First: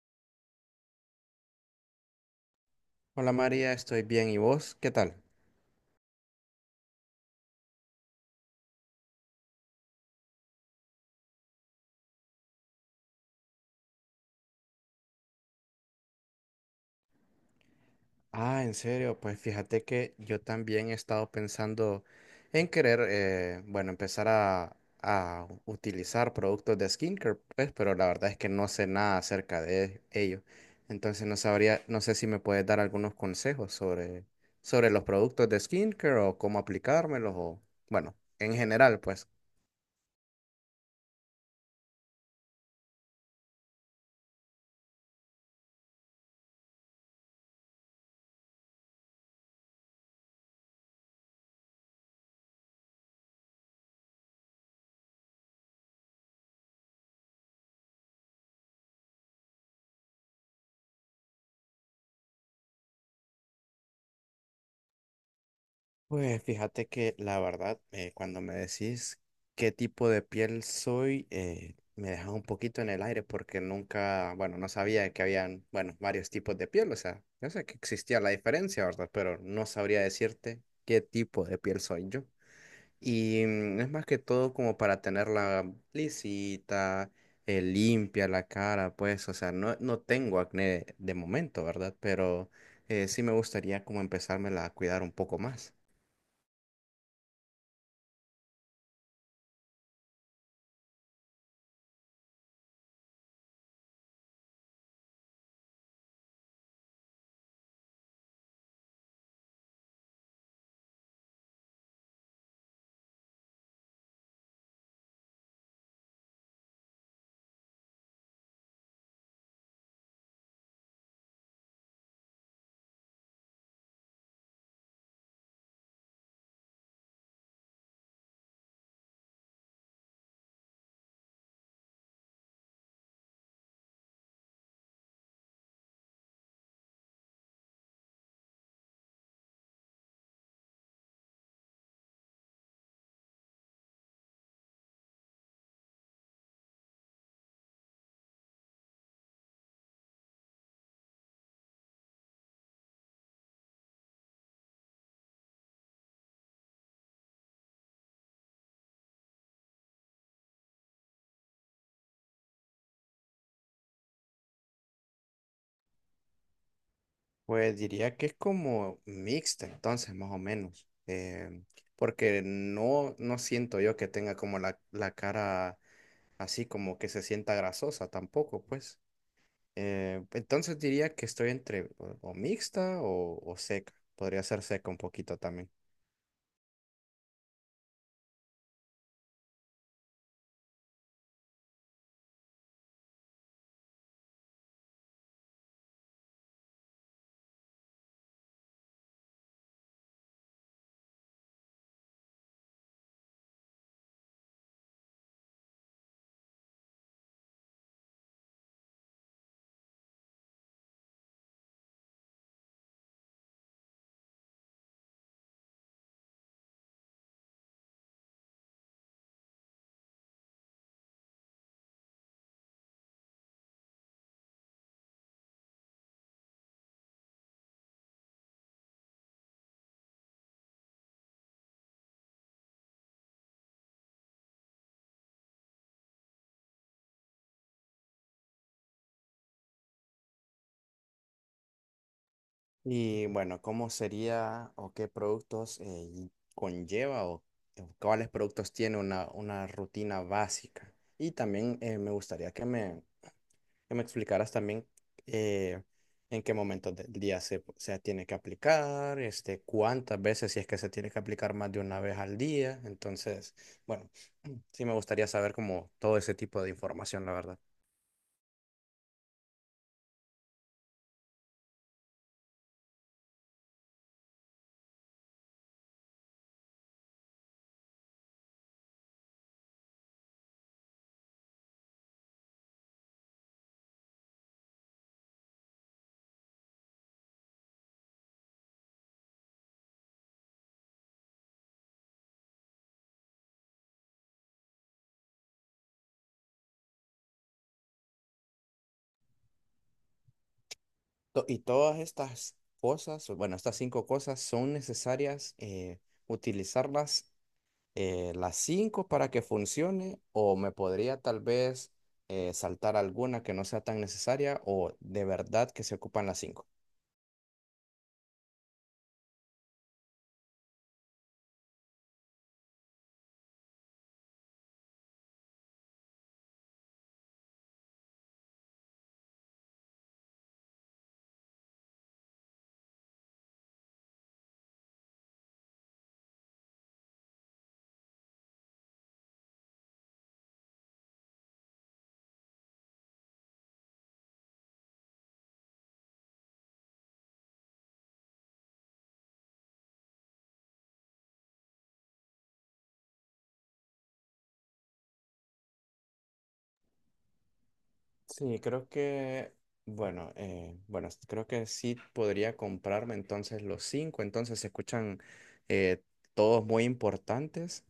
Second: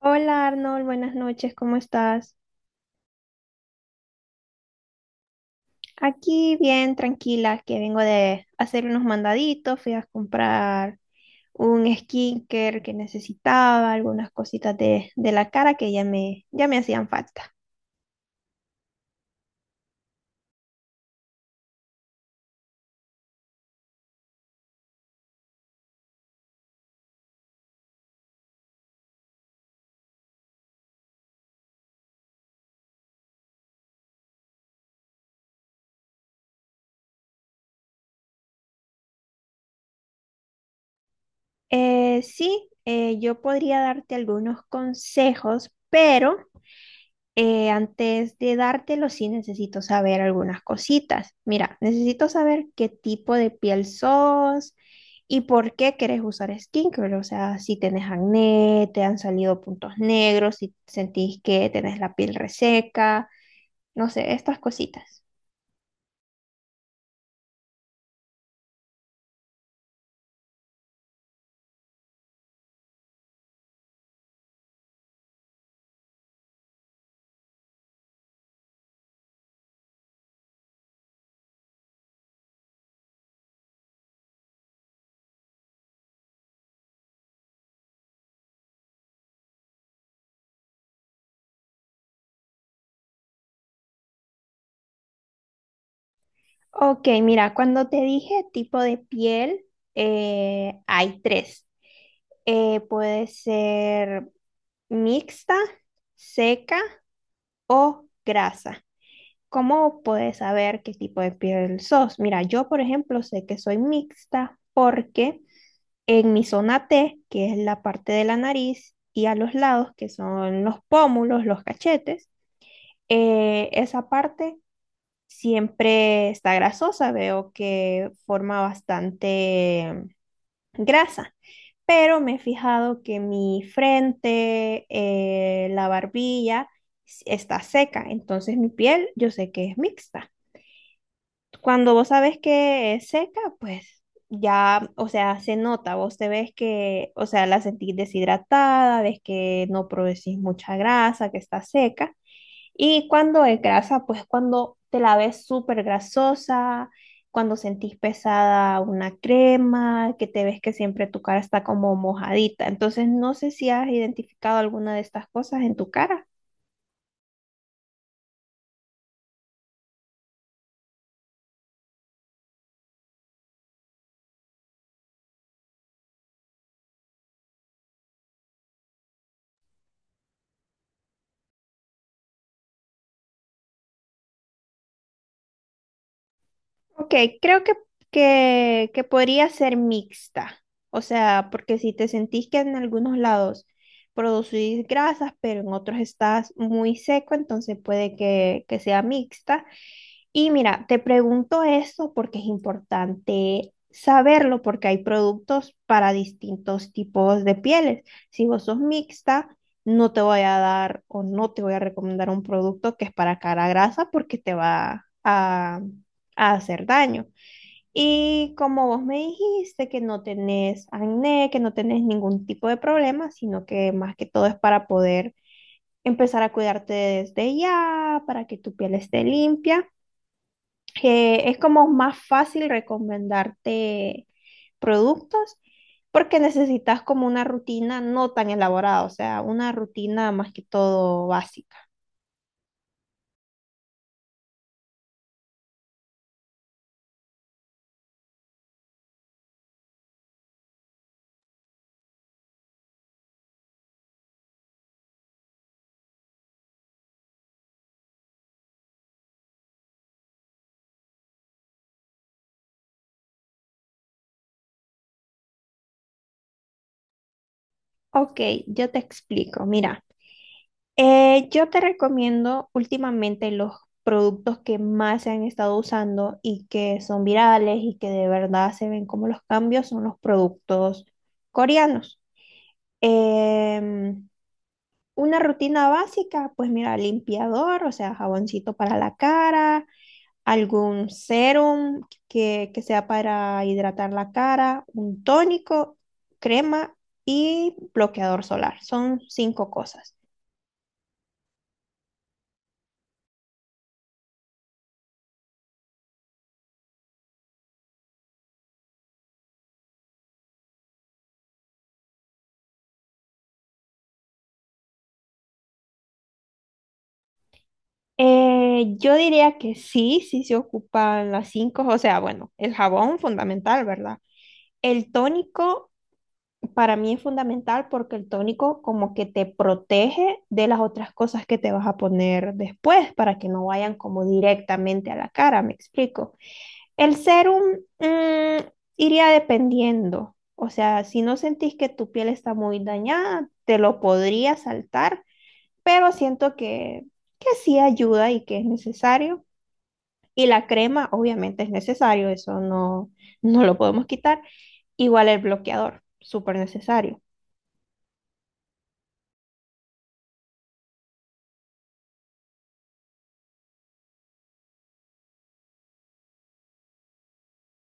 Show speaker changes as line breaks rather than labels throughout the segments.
Hola Arnold, buenas noches, ¿cómo estás?
Hola María, estoy bien. ¿Y vos? ¿Qué tal?
Aquí bien, tranquila, que vengo de hacer unos mandaditos, fui a comprar un skincare que necesitaba, algunas cositas de la cara que ya me hacían falta.
Ah, en serio, pues fíjate que yo también he estado pensando en querer, bueno, empezar a utilizar productos de skincare, pues, pero la verdad es que no sé nada acerca de ello. Entonces no sabría, no sé si me puedes dar algunos consejos sobre los productos de skincare o cómo aplicármelos o, bueno, en general, pues.
Sí, yo podría darte algunos consejos, pero antes de dártelo, sí necesito saber algunas cositas. Mira, necesito saber qué tipo de piel sos y por qué querés usar skincare. O sea, si tenés acné, te han salido puntos negros, si sentís que tenés la piel reseca, no sé, estas cositas.
Pues fíjate que la verdad, cuando me decís qué tipo de piel soy, me dejas un poquito en el aire porque nunca, bueno, no sabía que habían, bueno, varios tipos de piel, o sea, yo sé que existía la diferencia, ¿verdad? Pero no sabría decirte qué tipo de piel soy yo. Y es más que todo como para tenerla lisita, limpia la cara, pues, o sea, no tengo acné de momento, ¿verdad? Pero sí me gustaría como empezármela a cuidar un poco más.
Ok, mira, cuando te dije tipo de piel, hay tres. Puede ser mixta, seca o grasa. ¿Cómo puedes saber qué tipo de piel sos? Mira, yo por ejemplo sé que soy mixta porque en mi zona T, que es la parte de la nariz, y a los lados, que son los pómulos, los cachetes, esa parte siempre está grasosa, veo que forma bastante grasa, pero me he fijado que mi frente, la barbilla está seca, entonces mi piel yo sé que es mixta. Cuando vos sabes que es seca, pues ya, o sea, se nota, vos te ves que, o sea, la sentís deshidratada, ves que no producís mucha grasa, que está seca. Y cuando es grasa, pues cuando te la ves súper grasosa, cuando sentís pesada una crema, que te ves que siempre tu cara está como mojadita. Entonces, no sé si has identificado alguna de estas cosas en tu cara.
Pues diría que es como mixta, entonces, más o menos. Porque no, no siento yo que tenga como la cara así como que se sienta grasosa tampoco, pues. Entonces diría que estoy entre o mixta o seca. Podría ser seca un poquito también.
Ok, creo que podría ser mixta. O sea, porque si te sentís que en algunos lados producís grasas, pero en otros estás muy seco, entonces puede que sea mixta. Y mira, te pregunto eso porque es importante saberlo, porque hay productos para distintos tipos de pieles. Si vos sos mixta, no te voy a dar o no te voy a recomendar un producto que es para cara grasa porque te va a hacer daño. Y como vos me dijiste que no tenés acné, que no tenés ningún tipo de problema, sino que más que todo es para poder empezar a cuidarte desde ya, para que tu piel esté limpia, es como más fácil recomendarte productos porque necesitas como una rutina no tan elaborada, o sea, una rutina más que todo básica.
Y bueno, ¿cómo sería o qué productos y conlleva o cuáles productos tiene una rutina básica? Y también me gustaría que me explicaras también eh, en qué momentos del día se, se tiene que aplicar, este, cuántas veces, si es que se tiene que aplicar más de una vez al día. Entonces, bueno, sí me gustaría saber como todo ese tipo de información, la verdad.
Ok, yo te explico. Mira, yo te recomiendo últimamente los productos que más se han estado usando y que son virales y que de verdad se ven como los cambios son los productos coreanos. Em, Una rutina básica, pues mira, limpiador, o sea, jaboncito para la cara, algún serum que sea para hidratar la cara, un tónico, crema y bloqueador solar. Son cinco cosas.
Y todas estas cosas, o bueno, estas cinco cosas son necesarias utilizarlas las cinco para que funcione o me podría tal vez saltar alguna que no sea tan necesaria o de verdad que se ocupan las cinco.
Yo diría que sí, sí se ocupan las cinco, o sea, bueno, el jabón fundamental, ¿verdad? El tónico, para mí es fundamental porque el tónico como que te protege de las otras cosas que te vas a poner después para que no vayan como directamente a la cara, me explico. El serum, mm, iría dependiendo, o sea, si no sentís que tu piel está muy dañada, te lo podría saltar, pero siento que sí ayuda y que es necesario. Y la crema obviamente es necesario, eso no, no lo podemos quitar. Igual el bloqueador, súper necesario.
Sí, creo que, bueno, bueno, creo que sí podría comprarme entonces los cinco, entonces se escuchan eh, todos muy importantes.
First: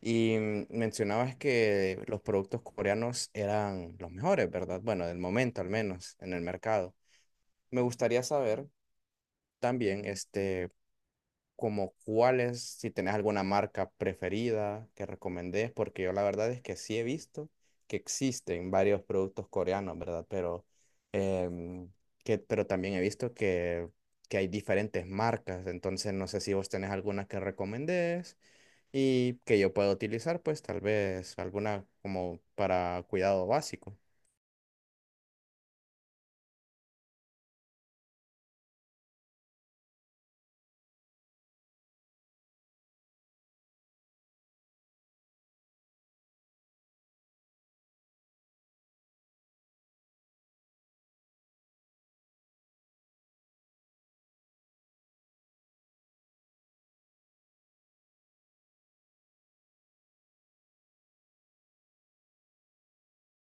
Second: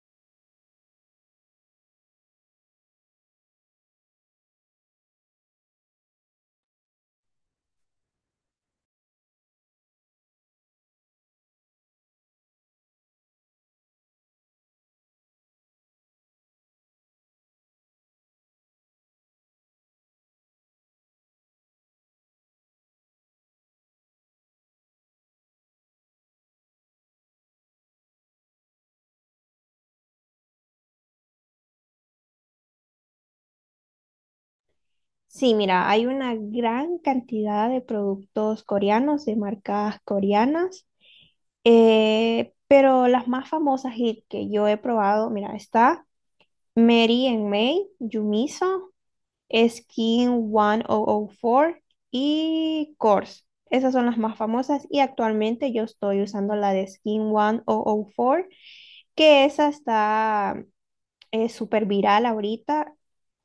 Y mencionabas que los productos coreanos eran los mejores, ¿verdad? Bueno, del momento al menos en el mercado. Me gustaría saber también, este, como cuáles, si tenés alguna marca preferida que recomendés, porque yo la verdad es que sí he visto que existen varios productos coreanos, ¿verdad? Pero, em, que, pero también he visto que hay diferentes marcas, entonces no sé si vos tenés alguna que recomendés y que yo pueda utilizar, pues tal vez alguna como para cuidado básico.
Sí, mira, hay una gran cantidad de productos coreanos, de marcas coreanas, pero las más famosas y que yo he probado, mira, está Mary and May, Yumiso, Skin 1004 y Kors. Esas son las más famosas y actualmente yo estoy usando la de Skin 1004, que esa está es súper viral ahorita,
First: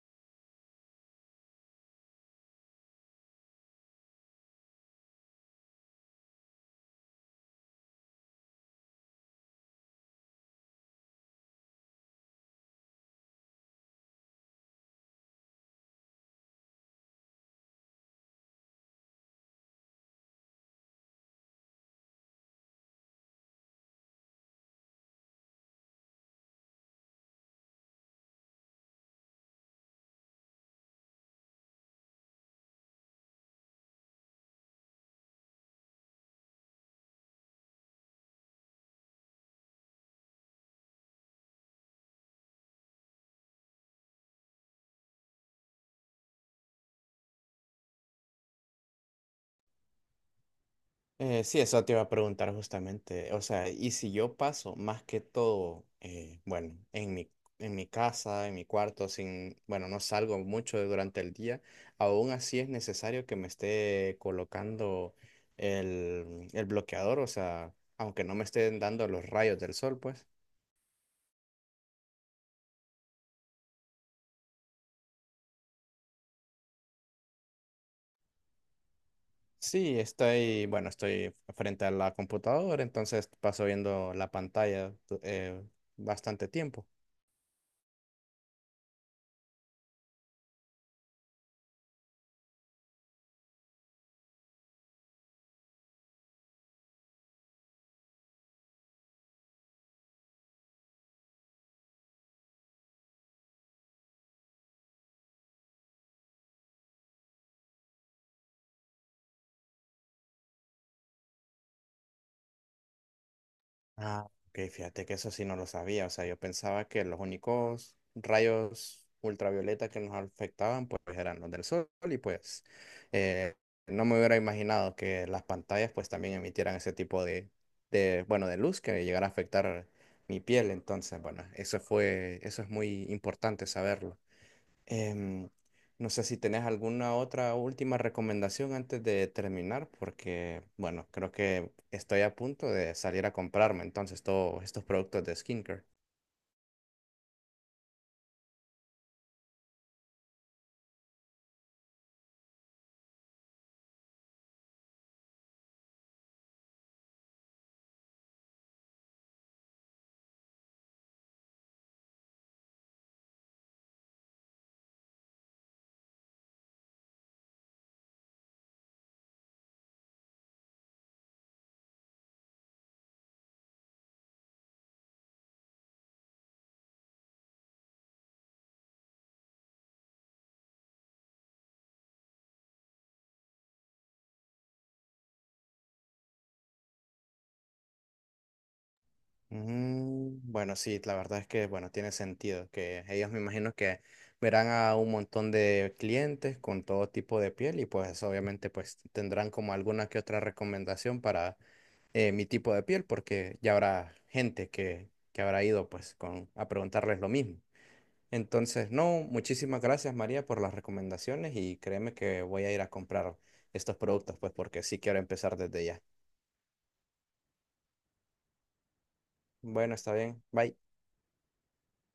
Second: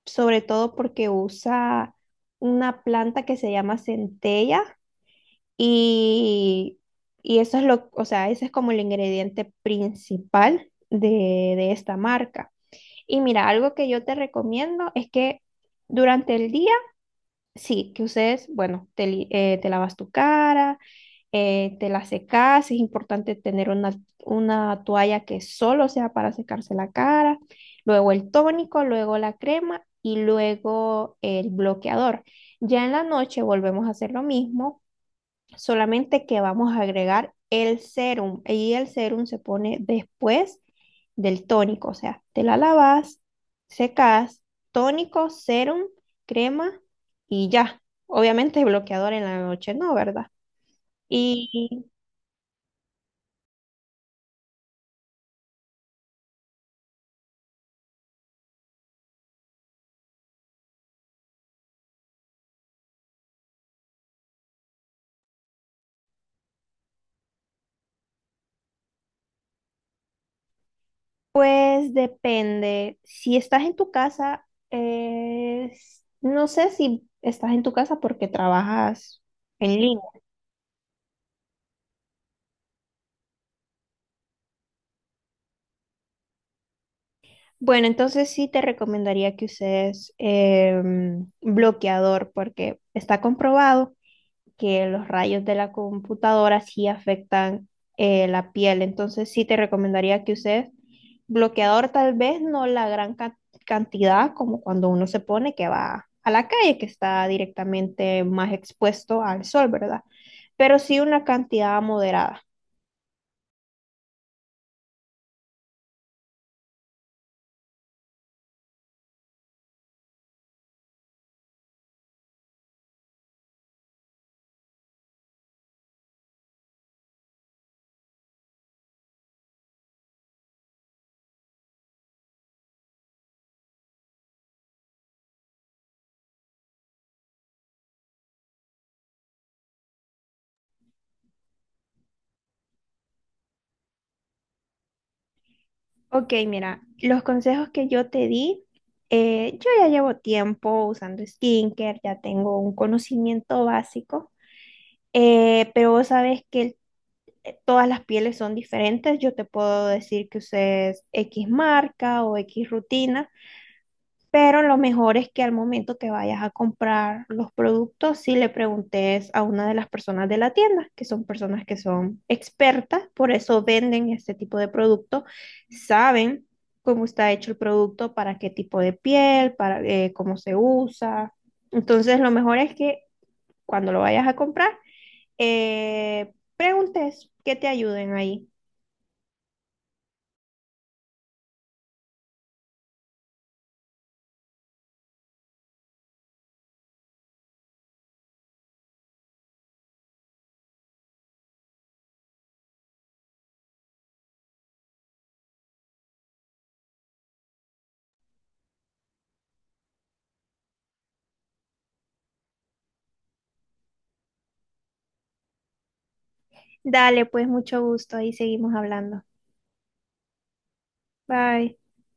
sobre todo porque usa una planta que se llama centella y, y eso es o sea, ese es como el ingrediente principal de esta marca. Y mira, algo que yo te recomiendo es que durante el día, sí, que ustedes, bueno, te lavas tu cara, te la secas, es importante tener una toalla que solo sea para secarse la cara, luego el tónico, luego la crema y luego el bloqueador. Ya en la noche volvemos a hacer lo mismo, solamente que vamos a agregar el serum y el serum se pone después del tónico, o sea, te la lavas, secas, tónico, serum, crema y ya. Obviamente bloqueador en la noche, ¿no? ¿Verdad?
Sí, eso
Y
te iba a preguntar justamente. O sea, y si yo paso más que todo, bueno, en en mi casa, en mi cuarto, sin, bueno, no salgo mucho durante el día, aún así es necesario que me esté colocando el bloqueador, o sea, aunque no me estén dando los rayos del sol, pues.
pues depende. Si estás en tu casa, no sé si estás en tu casa porque trabajas en
Sí,
línea.
estoy, bueno, estoy frente a la computadora, entonces paso viendo la pantalla eh, bastante tiempo.
Bueno, entonces sí te recomendaría que uses bloqueador porque está comprobado que los rayos de la computadora sí afectan la piel. Entonces sí te recomendaría que uses bloqueador, tal vez no la gran cantidad como cuando uno se pone que va a la calle, que está directamente más expuesto al sol, ¿verdad? Pero sí una cantidad moderada.
Ah, ok, fíjate que eso sí no lo sabía. O sea, yo pensaba que los únicos rayos ultravioleta que nos afectaban pues eran los del sol y pues eh, no me hubiera imaginado que las pantallas pues también emitieran ese tipo de, bueno, de luz que llegara a afectar mi piel. Entonces, bueno, eso fue, eso es muy importante saberlo. Em, no sé si tenés alguna otra última recomendación antes de terminar, porque, bueno, creo que estoy a punto de salir a comprarme entonces todos estos productos de skincare.
Ok, mira, los consejos que yo te di, yo ya llevo tiempo usando skincare, ya tengo un conocimiento básico. Pero vos sabes que todas las pieles son diferentes. Yo te puedo decir que uses X marca o X rutina, pero lo mejor es que al momento que vayas a comprar los productos, si le preguntes a una de las personas de la tienda, que son personas que son expertas, por eso venden este tipo de producto, saben cómo está hecho el producto, para qué tipo de piel, para cómo se usa. Entonces, lo mejor es que cuando lo vayas a comprar, preguntes que te ayuden ahí.
Mm, bueno, sí, la verdad es que, bueno, tiene sentido que ellos me imagino que verán a un montón de clientes con todo tipo de piel y pues obviamente pues tendrán como alguna que otra recomendación para mi tipo de piel, porque ya habrá gente que habrá ido pues con, a preguntarles lo mismo. Entonces, no, muchísimas gracias María por las recomendaciones y créeme que voy a ir a comprar estos productos, pues porque sí quiero empezar desde ya.
Dale, pues mucho gusto. Ahí seguimos hablando.
Bueno, está bien. Bye.
Bye.